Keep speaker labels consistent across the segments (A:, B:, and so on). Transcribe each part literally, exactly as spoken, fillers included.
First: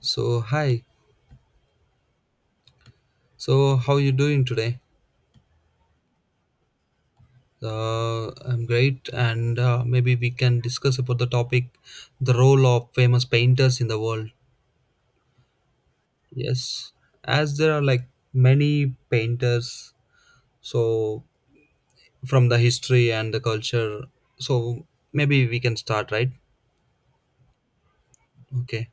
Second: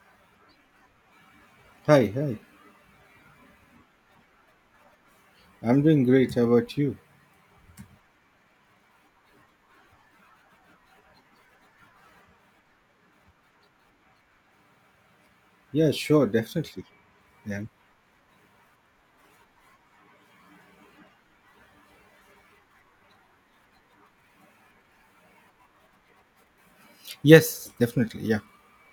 A: So hi.
B: Hi, hi.
A: So how you doing today?
B: I'm doing great. How about you?
A: Uh, I'm great, and uh, maybe we can discuss about the topic, the role of famous painters in the world.
B: Yeah, sure, definitely.
A: Yes, as
B: Yeah.
A: there are like many painters, so from the history and the culture. So maybe we can start, right?
B: Yes, definitely. Yeah.
A: Okay.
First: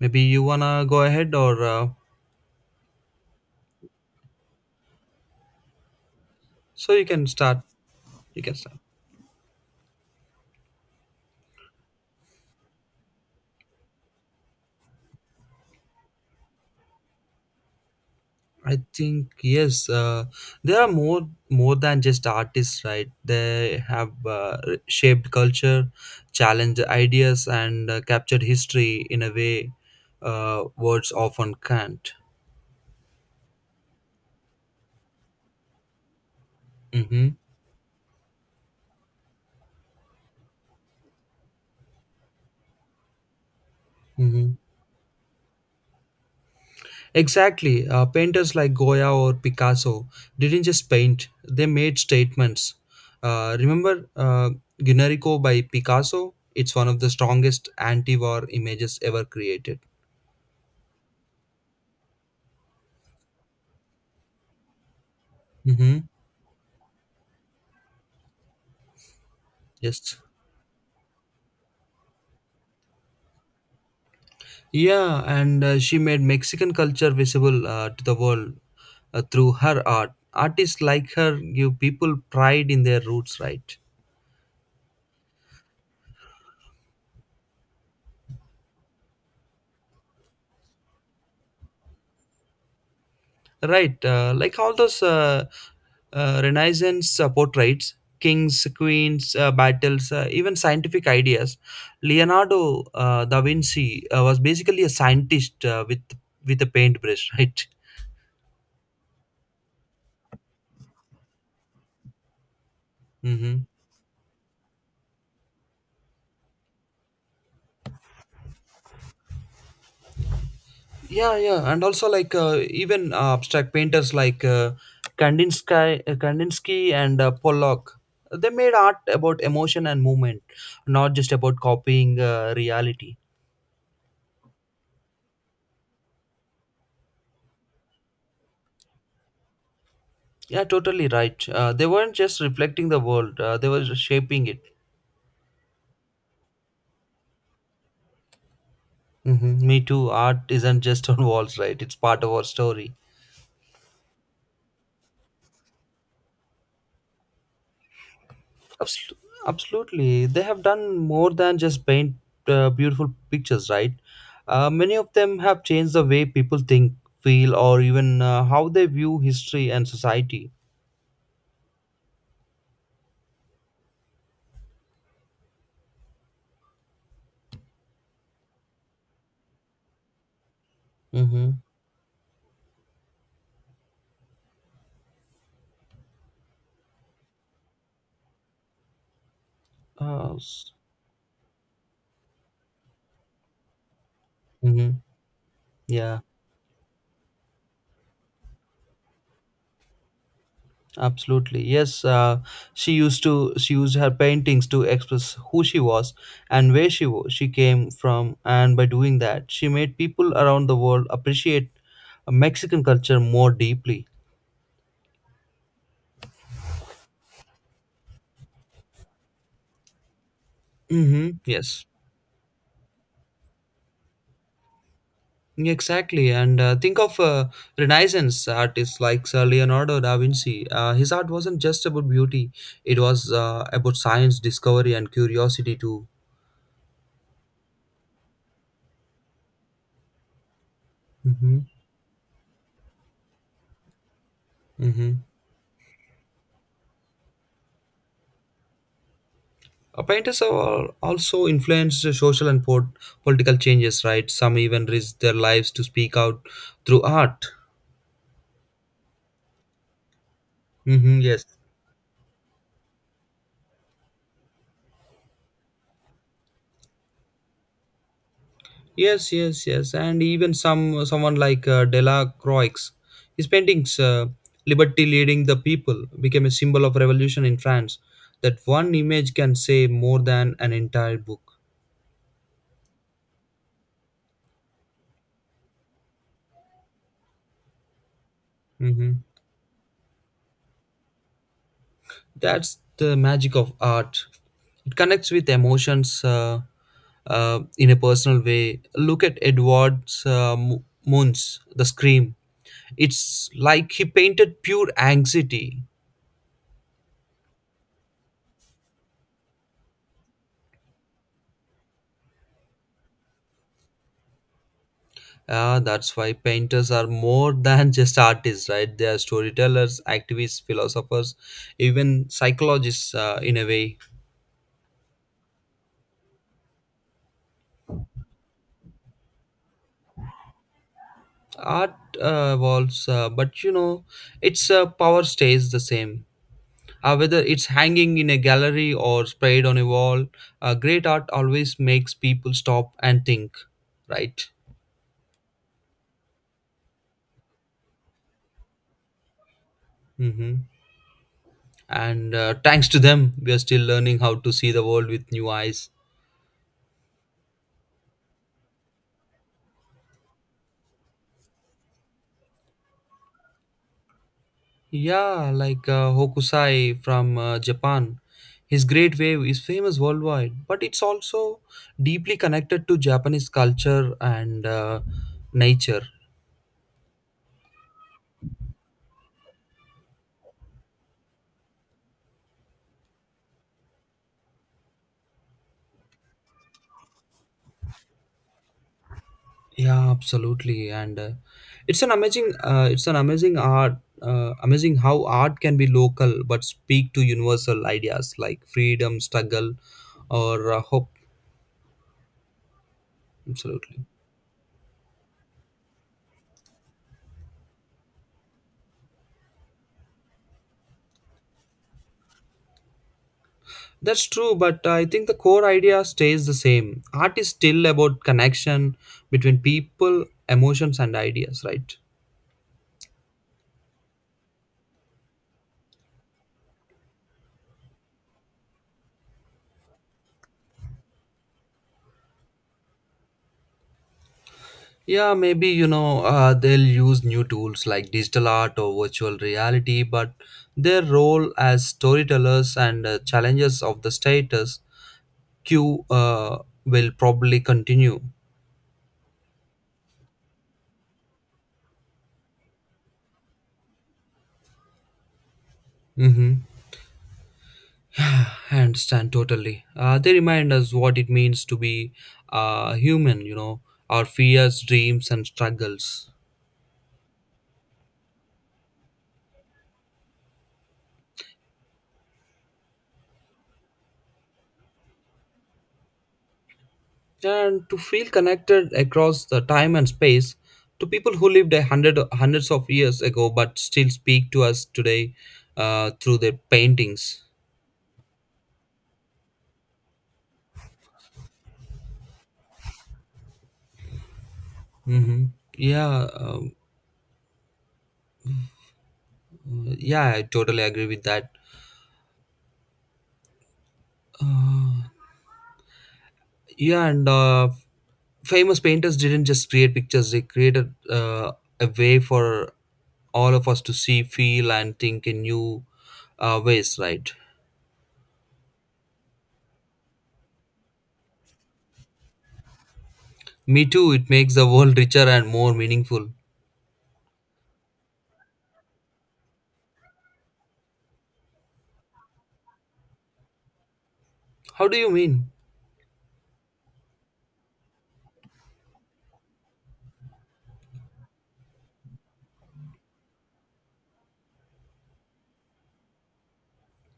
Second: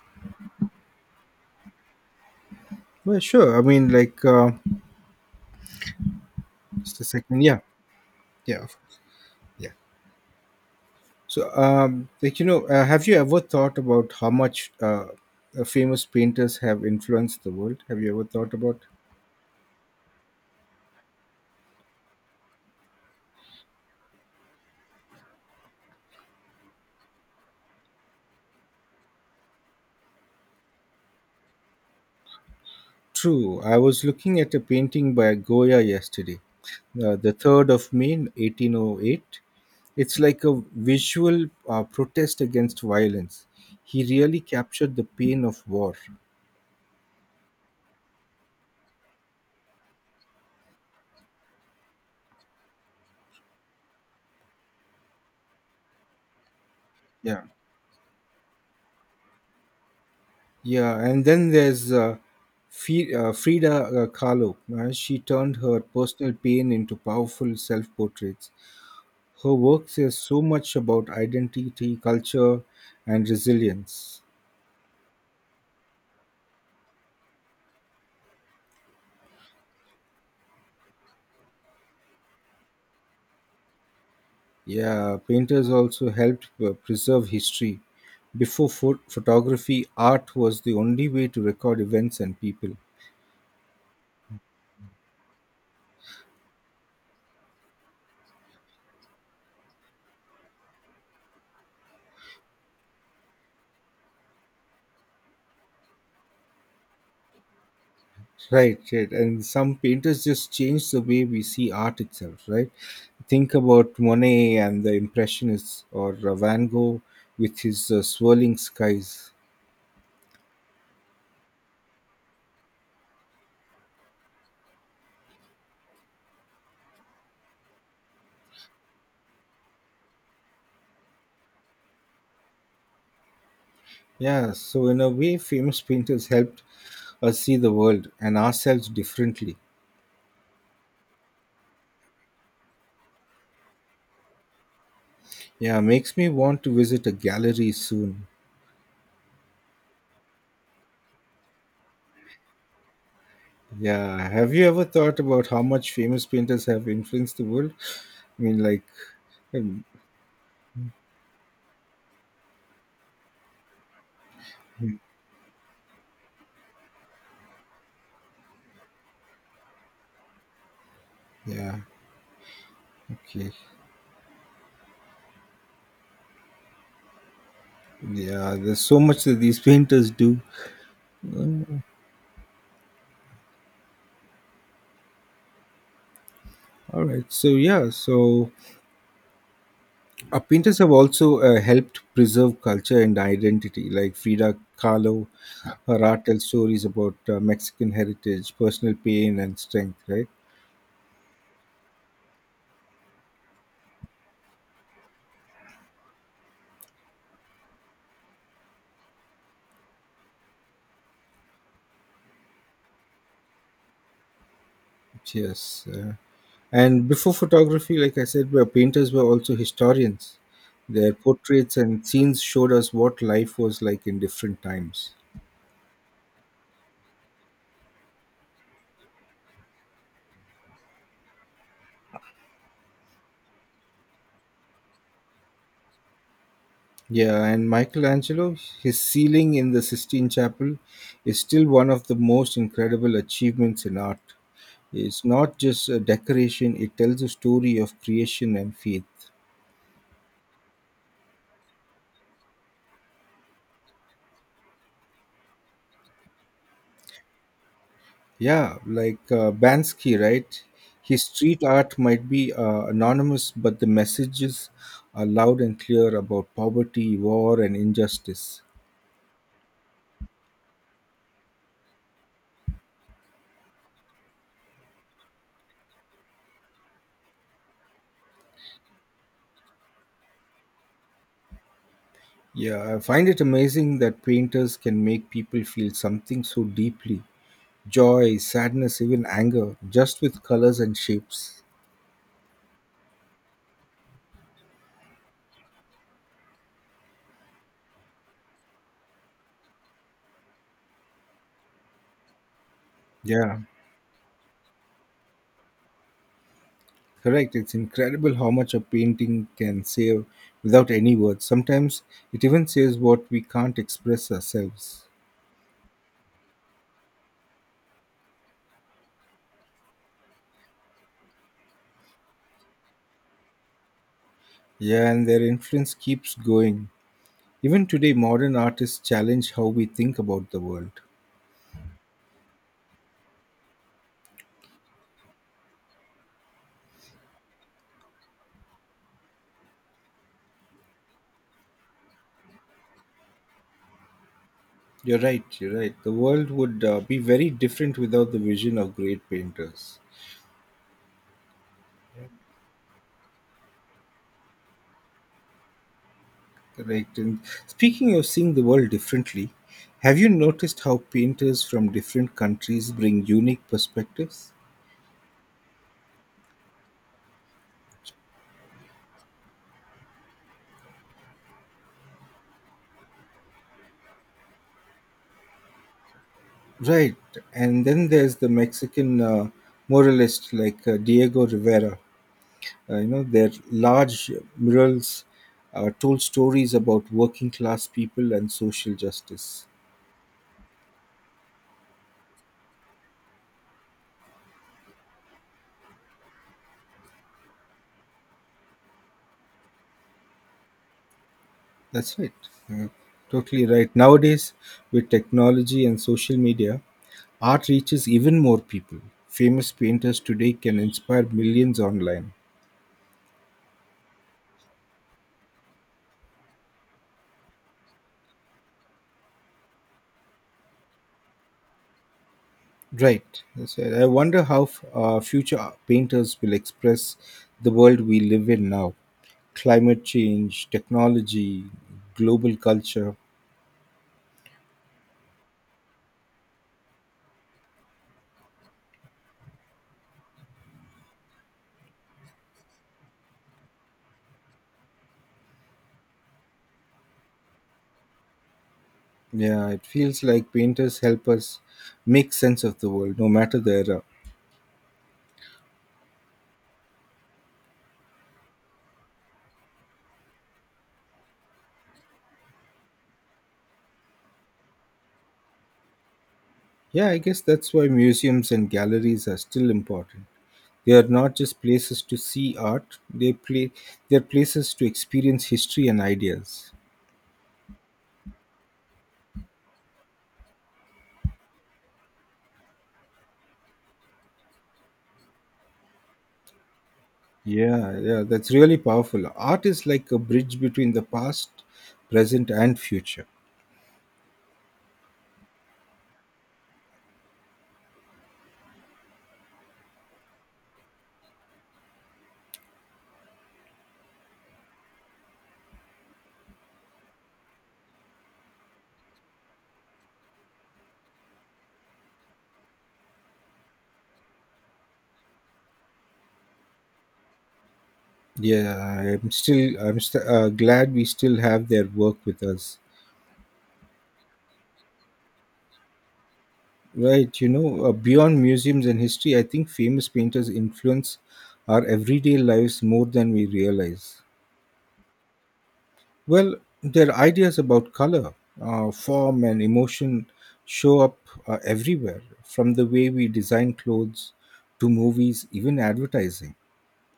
A: Maybe you wanna go ahead, or uh,
B: Well, sure. I mean, like, uh,
A: so
B: just
A: you
B: a
A: can
B: second.
A: start.
B: Yeah,
A: You can
B: yeah, of-
A: start.
B: yeah. So, um, like, you know, uh, have you ever thought about how much uh, uh, famous painters have influenced the world? Have you ever thought about?
A: I think yes, uh, they are more more than just artists, right? They have uh, shaped culture, challenged ideas, and uh, captured history in a way uh, words often can't.
B: True. I was looking at a painting by Goya yesterday, uh,
A: Mm-hmm.
B: the third of May, eighteen oh eight. It's like a visual uh, protest against violence. He really
A: Mm-hmm.
B: captured the pain of war.
A: Exactly. Uh, painters like Goya or Picasso didn't just paint; they made statements. Uh, remember uh, Guernica by Picasso? It's one of the
B: Yeah,
A: strongest anti-war images ever created.
B: yeah. And then there's uh, Fi- uh, Frida uh, Kahlo. Uh, she turned her
A: Mm-hmm.
B: personal pain into powerful self-portraits. Her work
A: Yes.
B: says so much about identity, culture, and resilience.
A: Yeah, and uh, she made Mexican culture visible uh, to the world uh, through her art. Artists like her give people pride in their roots, right?
B: Yeah, painters also helped uh, preserve history. Before pho- photography, art was the only way to record events and people.
A: Right, uh, like all those uh, uh, Renaissance uh, portraits, kings, queens, uh, battles, uh, even scientific ideas. Leonardo uh, da Vinci uh, was basically a scientist uh, with with a paintbrush, right?
B: Right, right. And some painters just change the way we see art itself, right? Think
A: Mm-hmm.
B: about Monet and the Impressionists or uh, Van Gogh with his uh, swirling skies.
A: yeah yeah and also like uh, even uh, abstract painters like uh, kandinsky uh, kandinsky and uh, Pollock. They made art about emotion and movement, not just about copying uh, reality.
B: Yeah, so in a way, famous painters helped us see the world and ourselves differently.
A: Yeah totally right uh, they weren't just reflecting the world, uh, they were shaping it.
B: Yeah, makes me want to visit a gallery soon.
A: Hmm, me too. Art isn't just on walls, right? It's part of our story.
B: Yeah, have you ever thought about how much famous painters have influenced the world? I mean, like,
A: Abs-
B: um,
A: Absolutely. They have done more than just paint uh, beautiful pictures, right? Uh, many of them have changed the way people think, feel, or even uh, how they view history and society.
B: yeah, okay. Yeah, there's so much that these painters do.
A: Mm-hmm.
B: All right. So yeah, so
A: Uh, mm-hmm.
B: uh, painters have also uh, helped preserve culture and identity. Like Frida Kahlo, her
A: Yeah,
B: art tells stories about uh, Mexican heritage, personal pain, and strength. Right.
A: absolutely. Yes, uh, she used to she used her paintings to express who she was and where she wa- she came from, and by doing that, she made people around the world appreciate Mexican culture more deeply.
B: Yes. Uh, and before photography, like I said, were painters were also historians. Their
A: Mm-hmm.
B: portraits
A: Yes.
B: and scenes showed us what life was like in different times.
A: Exactly, and uh, think of uh, Renaissance artists like Sir Leonardo da Vinci. Uh, his art wasn't just about beauty; it was uh, about science, discovery, and curiosity too.
B: Yeah, and Michelangelo, his ceiling in the Sistine Chapel is
A: Mm-hmm.
B: still one of the most incredible achievements in art.
A: Mm-hmm.
B: It's not just a decoration, it tells a story of creation and faith.
A: Uh, painters have al- also influenced the social and pol- political changes, right? Some even risked their lives to speak out through art.
B: Yeah, like uh, Bansky, right?
A: Mm-hmm.
B: His
A: Yes.
B: street art might be uh, anonymous, but the messages are loud and clear about poverty, war, and injustice.
A: Yes, yes, yes, and even some someone like uh, Delacroix, his paintings, uh, "Liberty Leading the People" became a symbol of revolution in France. That one image can say more than an entire book.
B: Yeah, I find it amazing that painters can make people feel something so deeply: joy, sadness,
A: Hmm.
B: even anger, just with colors and shapes.
A: That's the magic of art. It connects with emotions uh, uh, in a personal way. Look at Edward's uh, Munch, The Scream. It's
B: Yeah,
A: like he painted pure anxiety.
B: correct. It's incredible how much a painting can say without any words. Sometimes it even says what we can't express ourselves.
A: Ah, that's why painters are more than just artists, right? They are storytellers, activists, philosophers, even psychologists uh, in a way.
B: Yeah, and their influence keeps going. Even today, modern artists challenge how we think about the world.
A: Art uh, evolves, uh, but you know, its uh, power stays the same. Uh, whether it's hanging in a gallery or sprayed on a wall, uh, great art always makes people stop and think, right?
B: You're right, you're right. The world would uh, be very different without the vision of great painters.
A: Mm-hmm. And uh, thanks to them, we are still learning how to see the world with new eyes.
B: Correct. And speaking of seeing the world differently, have you noticed how painters from different countries bring unique perspectives?
A: Yeah, like uh, Hokusai from uh, Japan. His Great Wave is famous worldwide, but it's also deeply connected to Japanese culture and uh, nature.
B: Right. And then there's the Mexican uh, muralist like uh, Diego Rivera. Uh, you know, their large murals uh, told stories about working class people and social justice.
A: Yeah, absolutely, and uh, it's an amazing, uh, it's an amazing art, uh, amazing how art can be local but speak to universal ideas like freedom, struggle, or uh, hope.
B: That's right. Uh, Totally right.
A: Absolutely.
B: Nowadays, with technology and social media, art reaches even more people. Famous painters today can inspire millions online.
A: That's true, but I think the core idea stays the same. Art is still about connection between people, emotions, and ideas, right?
B: Right. That's it. I wonder how f- uh, future painters will express the world we live in now. Climate change, technology, global culture.
A: Yeah, maybe you know uh, they'll use new tools like digital art or virtual reality, but their role as storytellers and uh, challengers of the status quo uh, will probably continue.
B: Yeah, it feels like painters help us make sense of the world, no matter the era.
A: Mm-hmm. I understand totally. Uh, they remind us what it means to be uh, human, you know, our fears, dreams, and struggles.
B: Yeah, I guess that's why museums and galleries are still important. They are not just places to see art; they play they are places to experience history and ideas.
A: And to feel connected across the time and space to people who lived a hundred hundreds of years ago, but still speak to us today uh, through their paintings.
B: Yeah, yeah, that's really powerful. Art is like a bridge between the past, present, and future.
A: Hmm. Yeah. Um, yeah, I totally agree with that. Yeah, and uh, famous painters didn't just create pictures, they created uh, a way for all of us to see, feel, and think in new uh, ways, right?
B: Yeah, I'm still I'm st- uh, glad we still have their work with us.
A: Me too. It makes the world richer and more meaningful.
B: Right, you know, uh, beyond museums and history, I think famous painters influence our everyday lives more than we realize.
A: How do you mean?
B: Well, their ideas about color, uh, form, and emotion show up uh, everywhere, from the way we design clothes to movies, even advertising.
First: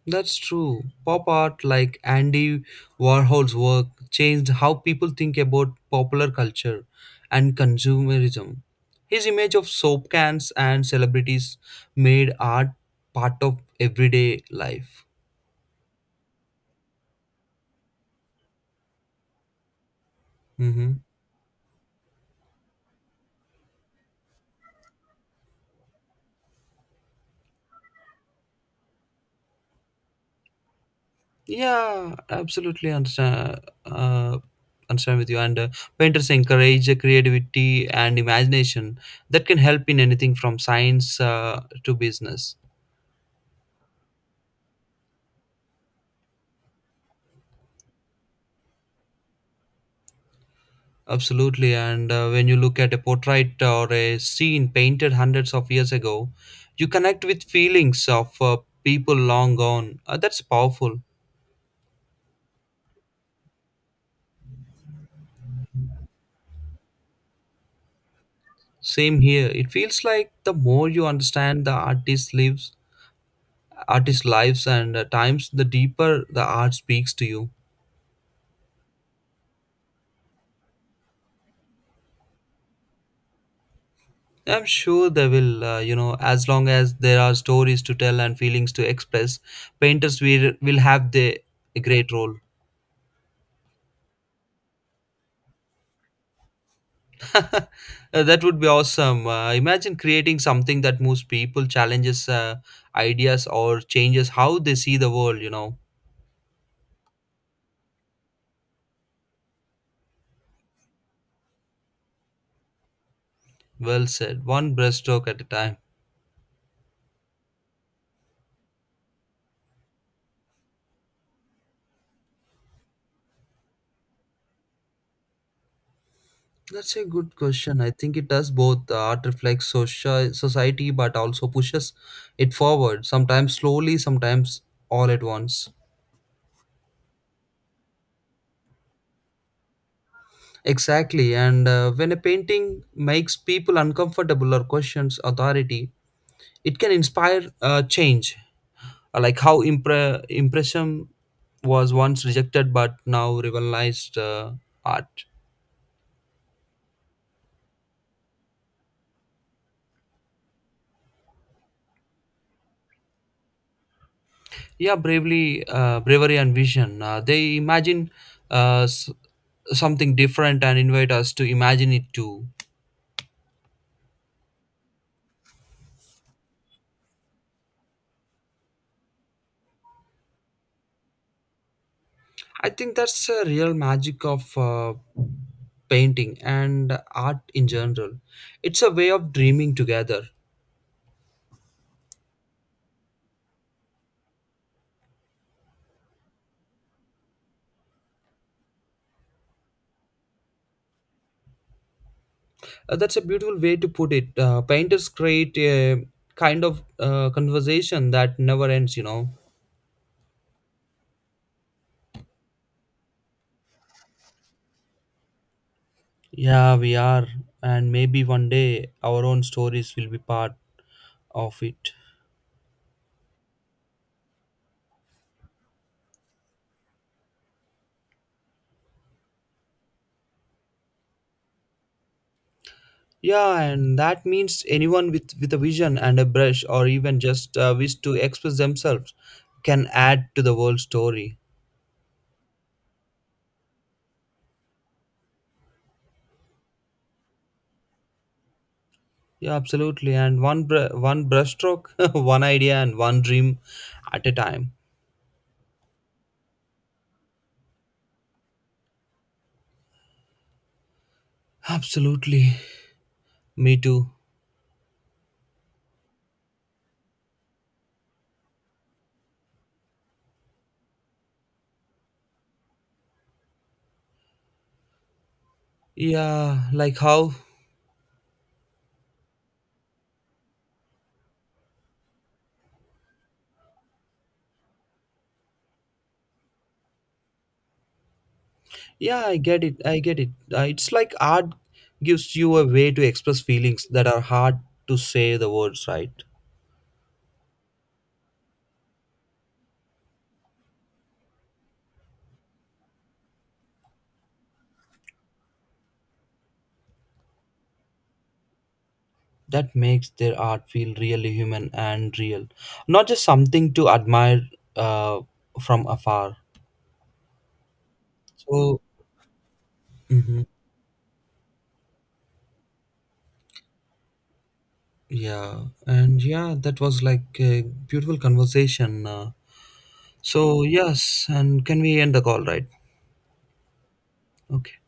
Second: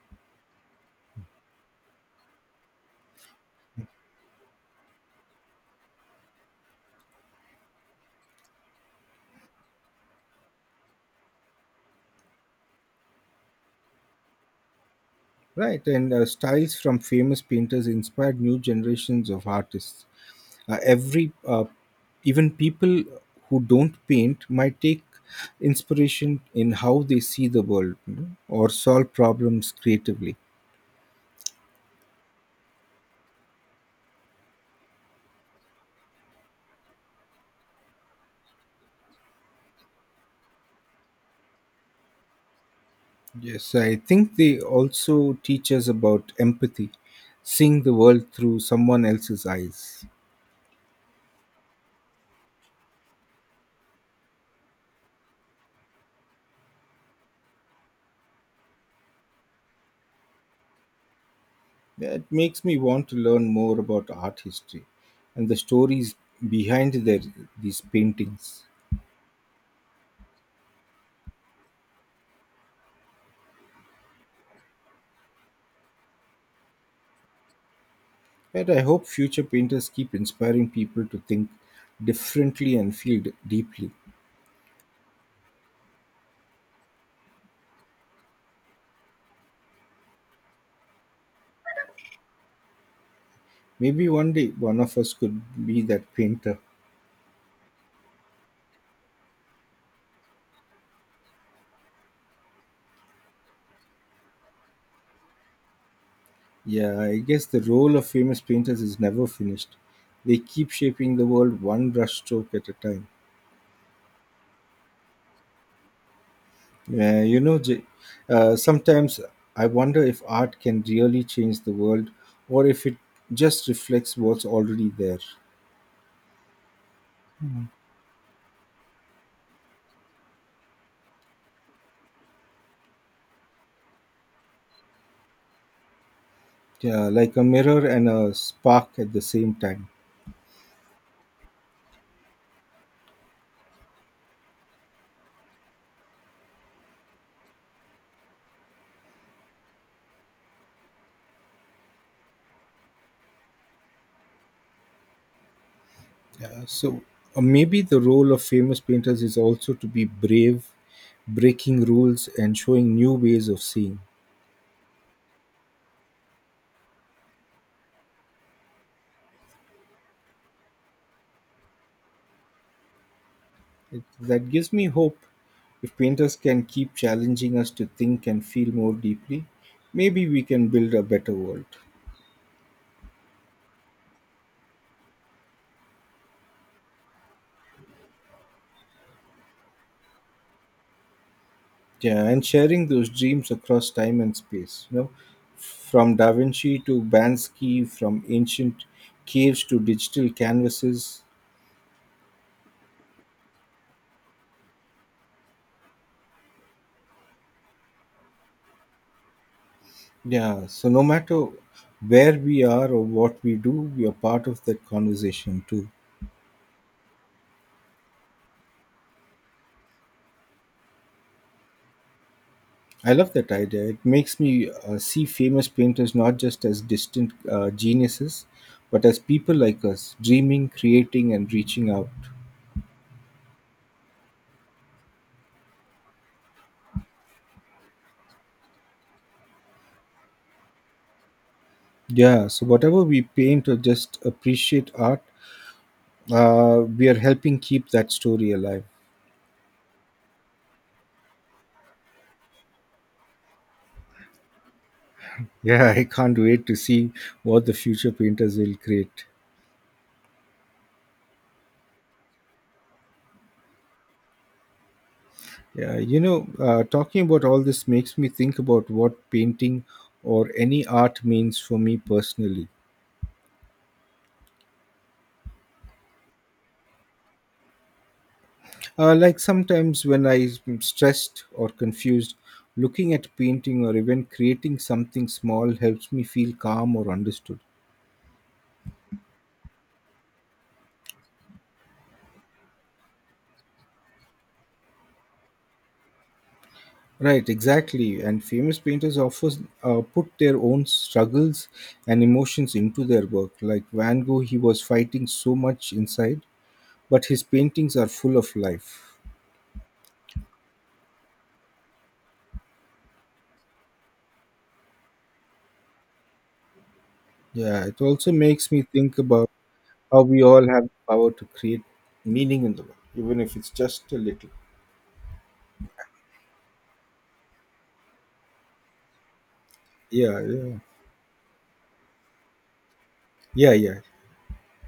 A: That's true. Pop art like Andy Warhol's work changed how people think about popular culture and consumerism. His image of soap cans and celebrities made art part of everyday life.
B: Right, and uh, styles from famous painters inspired new generations of artists. Uh,
A: Hmm.
B: every, uh, Even people who don't paint might take inspiration in how they see the world, you know, or solve problems creatively.
A: Yeah, absolutely understand. Uh, understand with you. And uh, painters encourage the creativity and imagination that can help in anything from science uh, to business.
B: Yes, I think they also teach us about empathy, seeing the world through someone else's eyes.
A: Absolutely, and uh, when you look at a portrait or a scene painted hundreds of years ago, you connect with feelings of uh, people long gone. Uh, that's powerful.
B: That makes me want to learn more about art history and the stories behind their, these paintings.
A: Same here. It feels like the more you understand the artist's lives, artist's lives, and uh, times, the deeper the art speaks to you.
B: But I hope future painters keep inspiring people to think differently and feel d- deeply.
A: I'm sure they will. Uh, you know, as long as there are stories to tell and feelings to express, painters will will have the a great role.
B: Maybe one day one of us could be that painter.
A: Uh, that would be awesome. Uh, imagine creating something that moves people, challenges uh, ideas, or changes how they see the world, you know.
B: Yeah, I guess the role of famous painters is never finished. They keep shaping the world one brushstroke at a time.
A: Well said. One breaststroke at a time.
B: Yeah, you know, J- uh, sometimes I wonder if art can really change the world, or if it just reflects what's already there.
A: That's a good question. I think it does both. The art reflects social society, but also pushes it forward, sometimes slowly, sometimes all at once.
B: Yeah, like a mirror and a spark at the same time.
A: Exactly. And uh, when a painting makes people uncomfortable or questions authority, it can inspire uh, change. Uh, like how impre- impression was once rejected but now revitalized uh, art.
B: Yeah, so uh, maybe the role of famous painters is also to be brave, breaking rules, and showing new ways of seeing.
A: Yeah bravely uh, bravery and vision, uh, they imagine uh, s- something different and invite us to imagine it too.
B: It, that gives me hope. If painters can keep challenging us to think and feel more deeply, maybe we can build a better world.
A: I think that's a real magic of uh, painting and art in general. It's a way of dreaming together.
B: Yeah, and sharing those dreams across time and space. You know, from Da Vinci to Bansky, from ancient caves to digital canvases.
A: Uh, that's a beautiful way to put it. Uh, painters create a kind of uh, conversation that never ends, you know.
B: Yeah, so no matter where we are or what we do, we are part of that conversation too.
A: Yeah, we are. And maybe one day our own stories will be part of it.
B: I love that idea. It makes me uh, see famous painters not just as distant uh, geniuses, but as people like us, dreaming, creating, and reaching out.
A: Yeah, and that means anyone with, with a vision and a brush, or even just a wish to express themselves, can add to the world story.
B: Yeah, so whatever we paint or just appreciate art, uh, we are helping keep that story alive.
A: Yeah, absolutely. And one br- one brushstroke, one idea, and one dream at a time.
B: Yeah, I can't wait to see what the future painters will create.
A: Absolutely. Me too.
B: Yeah, you know, uh, talking about all this makes me think about what painting or any art means for me personally.
A: Yeah, like how.
B: Uh, like sometimes when I'm stressed or confused, looking at painting or even creating something small helps me feel calm or understood.
A: Yeah, I get it. I get it. Uh, it's like art gives you a way to express feelings that are hard to say the words, right?
B: Right, exactly. And famous painters often uh, put their own struggles and emotions into their work. Like Van Gogh, he was fighting so much inside, but his paintings are full of life.
A: That makes their art feel really human and real, not just something to admire uh, from afar.
B: Yeah, it also makes
A: So,
B: me think about how we
A: mhm,
B: all have the power to create meaning in the world, even if it's just a little.
A: yeah, and yeah, that was like a beautiful conversation. Uh,
B: Yeah,
A: so
B: yeah,
A: yes, and can we end the call, right?
B: yeah, yeah.
A: Okay.